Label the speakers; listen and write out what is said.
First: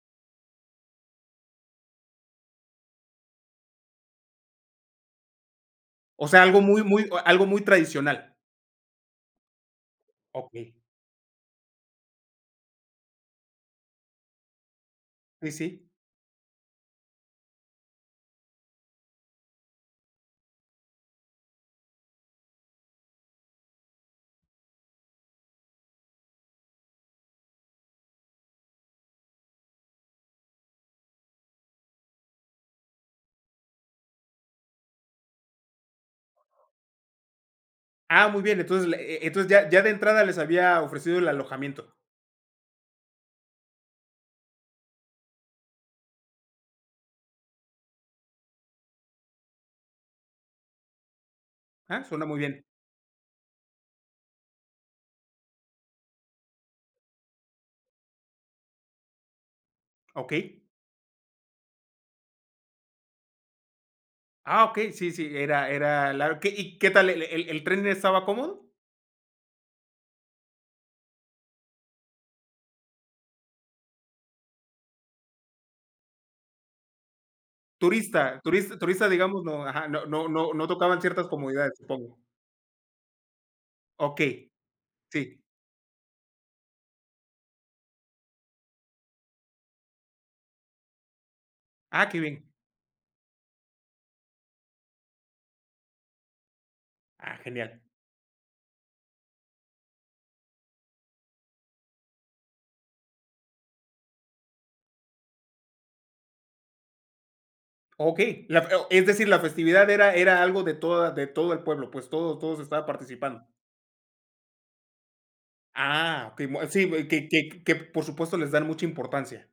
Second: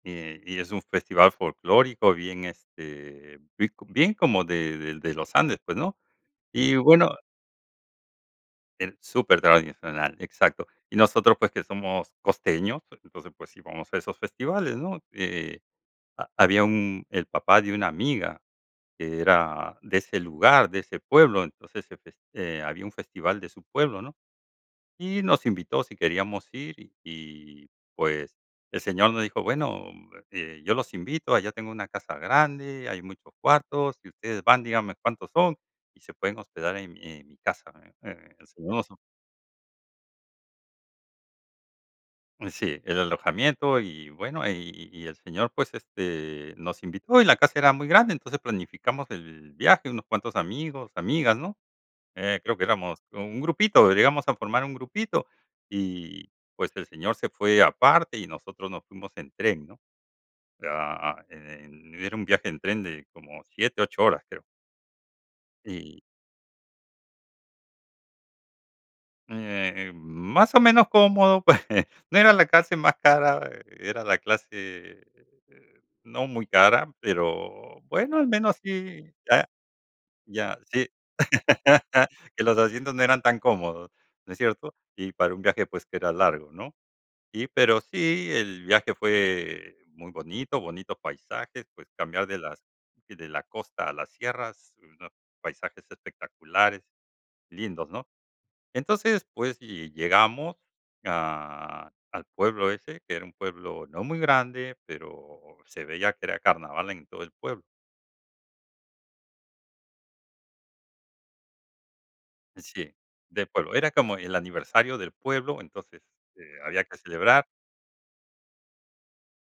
Speaker 1: Y, eh y es un festival folclórico, bien, este, bien co bien como de de de los Andes, pues, ¿no?
Speaker 2: O sea, algo,
Speaker 1: Y
Speaker 2: muy muy
Speaker 1: bueno
Speaker 2: algo, muy tradicional.
Speaker 1: el super tradicional, exacto.
Speaker 2: Okey.
Speaker 1: Y nosotros, pues, que somos costeños entonces, pues, sí vamos a esos festivales, ¿no?
Speaker 2: Uy,
Speaker 1: Eh,
Speaker 2: sí.
Speaker 1: ha había un el papá de una amiga, que era de ese lugar, de ese pueblo, entonces se feste eh, había un festival de su pueblo, ¿no? Y nos invitó si queríamos ir. Y pues, el señor nos dijo: "Bueno, eh, yo los invito, allá tengo una casa grande, hay muchos cuartos, si ustedes van, díganme cuántos son y se pueden hospedar en en mi casa".
Speaker 2: Ah, muy bien, entonces,
Speaker 1: [unintelligible]
Speaker 2: e e entonces, ya ya de entrada, les había ofrecido el alojamiento.
Speaker 1: Eh, sí, el alojamiento y bueno, y y el señor, pues, este, nos invitó, y la casa era muy grande, entonces planificamos el viaje, unos cuantos amigos, amigas, ¿no?
Speaker 2: Ah, suena muy
Speaker 1: Eh, creo que
Speaker 2: bien.
Speaker 1: éramos un grupito, llegamos a formar un grupito, y pues, el señor se fue aparte, y nosotros nos fuimos en tren, ¿no?
Speaker 2: Okey.
Speaker 1: Ah, en era un viaje en tren de como 7, 8 horas creo.
Speaker 2: Ah, okey, sí, sí, era
Speaker 1: Y
Speaker 2: era, lar que ¿y qué tal, el el tren, estaba cómodo?
Speaker 1: Eh, más o menos cómodo, pues no era la clase más cara. Era la clase no muy cara pero, bueno, al
Speaker 2: Turista
Speaker 1: menos
Speaker 2: turista turista,
Speaker 1: sí,
Speaker 2: digamos,
Speaker 1: ya
Speaker 2: no, ajá, no no no
Speaker 1: ya,
Speaker 2: no
Speaker 1: sí,
Speaker 2: tocaban, ciertas comodidades, supongo.
Speaker 1: que los asientos no eran tan cómodos, ¿no es
Speaker 2: Okey,
Speaker 1: cierto? Y para
Speaker 2: sí.
Speaker 1: un viaje, pues, que era largo, ¿no? Y pero sí, el viaje fue muy bonito, bonitos paisajes, pues,
Speaker 2: Ah, qué
Speaker 1: cambiar de
Speaker 2: bien.
Speaker 1: las de la costa a las sierras ¿no? Paisajes espectaculares,
Speaker 2: Ah, genial.
Speaker 1: lindos, ¿no? Entonces, pues, y llegamos a al pueblo ese que era un pueblo no muy grande, pero se veía que era carnaval en todo el pueblo.
Speaker 2: Okey, la fe es decir, la festividad era era algo de toda de todo el pueblo, pues, todos todos estaba
Speaker 1: Sí,
Speaker 2: participando.
Speaker 1: del pueblo, era como el aniversario del pueblo entonces,
Speaker 2: Ah,
Speaker 1: eh,
Speaker 2: okey, muy
Speaker 1: había
Speaker 2: sí,
Speaker 1: que
Speaker 2: que
Speaker 1: celebrar.
Speaker 2: que que, por supuesto, les dan mucha importancia.